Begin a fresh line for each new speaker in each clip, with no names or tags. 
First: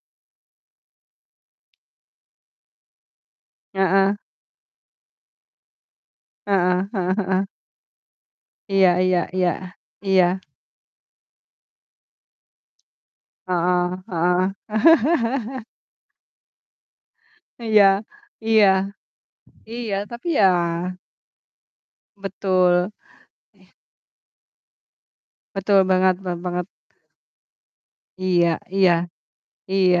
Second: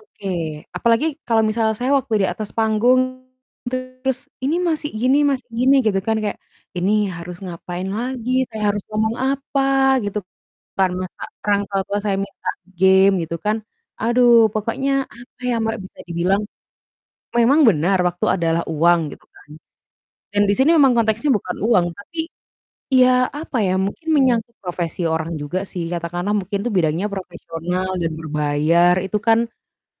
Oke. Apalagi kalau misalnya saya waktu di atas, panggung
Heeh.
terus, "Ini Mas, gini Mas, gini," gitu kan kayak,
Heeh
ini
heeh
harus
heeh.
ngapain lagi, saya harus
Iya
ngomong
iya iya.
apa gitu,
Iya.
karena ka masa orang tua tua saya minta game, gitu kan.
Heeh heeh.
Aduh pokoknya, apa ya, Mbak, bisa dibilang memang
Iya,
benar waktu adalah
iya.
uang gitu kan
Iya, tapi
dan
ya
di sini memang konteksnya bukan uang tapi,
Betul.
ya apa ya,
Iya.
mungkin menyangkut profesi orang juga
Betul
sih.
banget,
Katakanlah
be
mungkin
banget.
tuh bidangnya yang profesional dan
Iya iya.
berbayar itu kan
Iya,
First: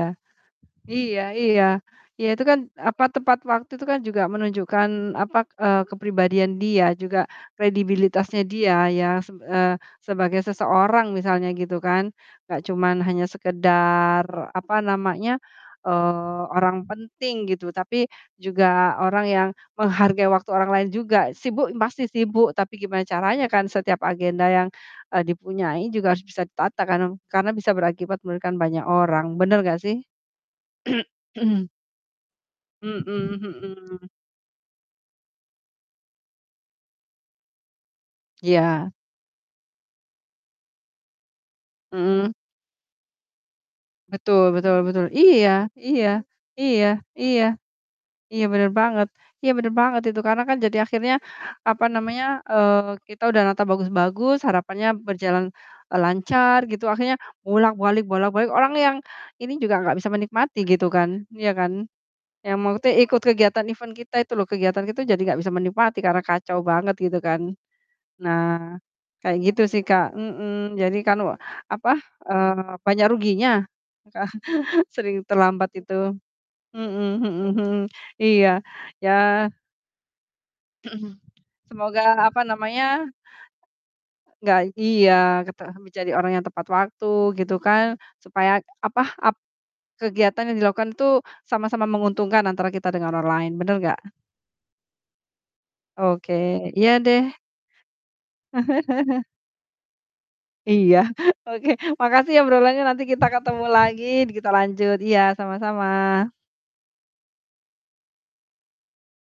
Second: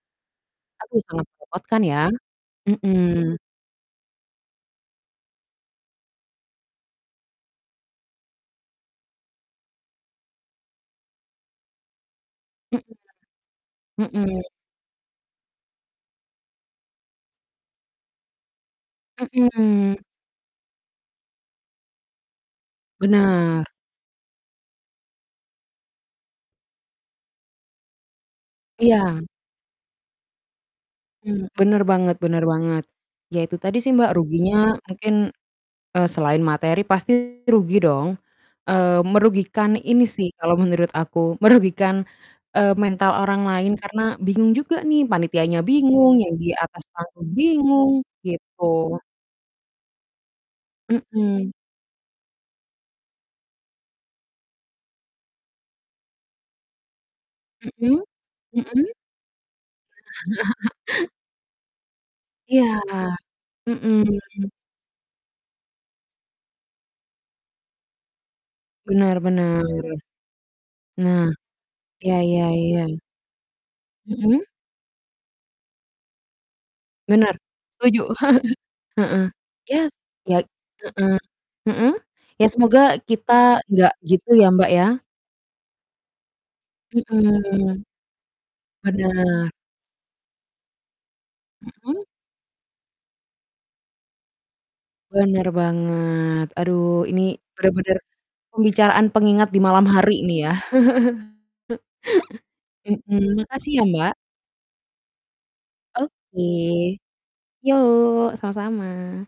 aduh
iya
sangat
iya.
merepotkan ya.
Iya itu kan, apa,
Mhm.
tepat waktu itu kan juga menunjukkan apa, eee, kepribadian dia juga kredibilitasnya dia ya. Seb eee, sebagai seseorang misalnya gitu kan. Enggak
Mmm.
cuman
[unintelligible]
hanya sekedar,
Mhm.
apa namanya, eee, orang penting gitu, tapi juga orang yang
Mhm.
menghargai waktu orang lain juga. Sibuk, pasti sibuk, tapi gimana caranya kan
Benar.
setiap agenda yang, eee, dipunyai juga harus bisa ditata karno karena bisa berakibat memberikan banyak
Iya.
orang. Bener nggak sih?
Mmm, bener banget bener banget.
Mhm
Ya itu tadi sih,
mhm.
Mbak, ruginya mungkin, eee, selain materi pasti rugi dong.
Iya.
Eee, merugikan ini sih kalau menurut aku merugikan,
Mhm.
eee, mental orang lain karena
Betul
bingung juga
betul
nih,
betul.
panitianya
Iya iya
bingung, yang di atas
iya
panggung
iya.
bingung,
Iya,
gitu.
bener banget iya bener banget itu karena kan jadi akhirnya,
Mhm.
apa namanya, eee, kita udah nata bagus-bagus harapannya berjalan, eee, lancar gitu akhirnya
Mhm,
bolak-balik bolak-balik. Orang
mhm.
yang ini juga nggak bisa menikmati gitu kan. Iya kan? Yang mau
Iya.
te ikut kegiatan event
Mhm.
kita itu loh kegiatan kita jadi nggak bisa menikmati karena kacau banget gitu kan. Nah,
Benar
kayak gitu
benar.
sih, Kak. Mhm, jadi kan
Nah,
wa apa,
ya ya
eee,
ya.
banyak ruginya, ka
Mhm.
sering terlambat itu. Mhm
Benar,
mhm mhm.
setuju.
Iya,
Heeh.
ya
Yes, ya heeh. Heeh.
Semoga apa
Ya semoga
namanya,
kita nggak gitu ya,
nggak
Mbak, ya.
iya, kete menjadi orang yang tepat waktu gitu
Mhm.
kan. Supaya apa, ap
Bener.
kegiatan yang dilakukan itu, sama-sama
Mhm.
menguntungkan antara kita dengan orang lain. Bener nggak?
Bener
Oke,
banget. Aduh
iya
ini
deh.
bener-bener pembicaraan pengingat di malam hari nih ya.
Iya, oke. Makasih obrolannya nanti kita
Mhm,
ketemu
makasih ya,
lagi,
Mbak.
kita lanjut. Iya, sama-sama.
Oke. Yok, sama-sama.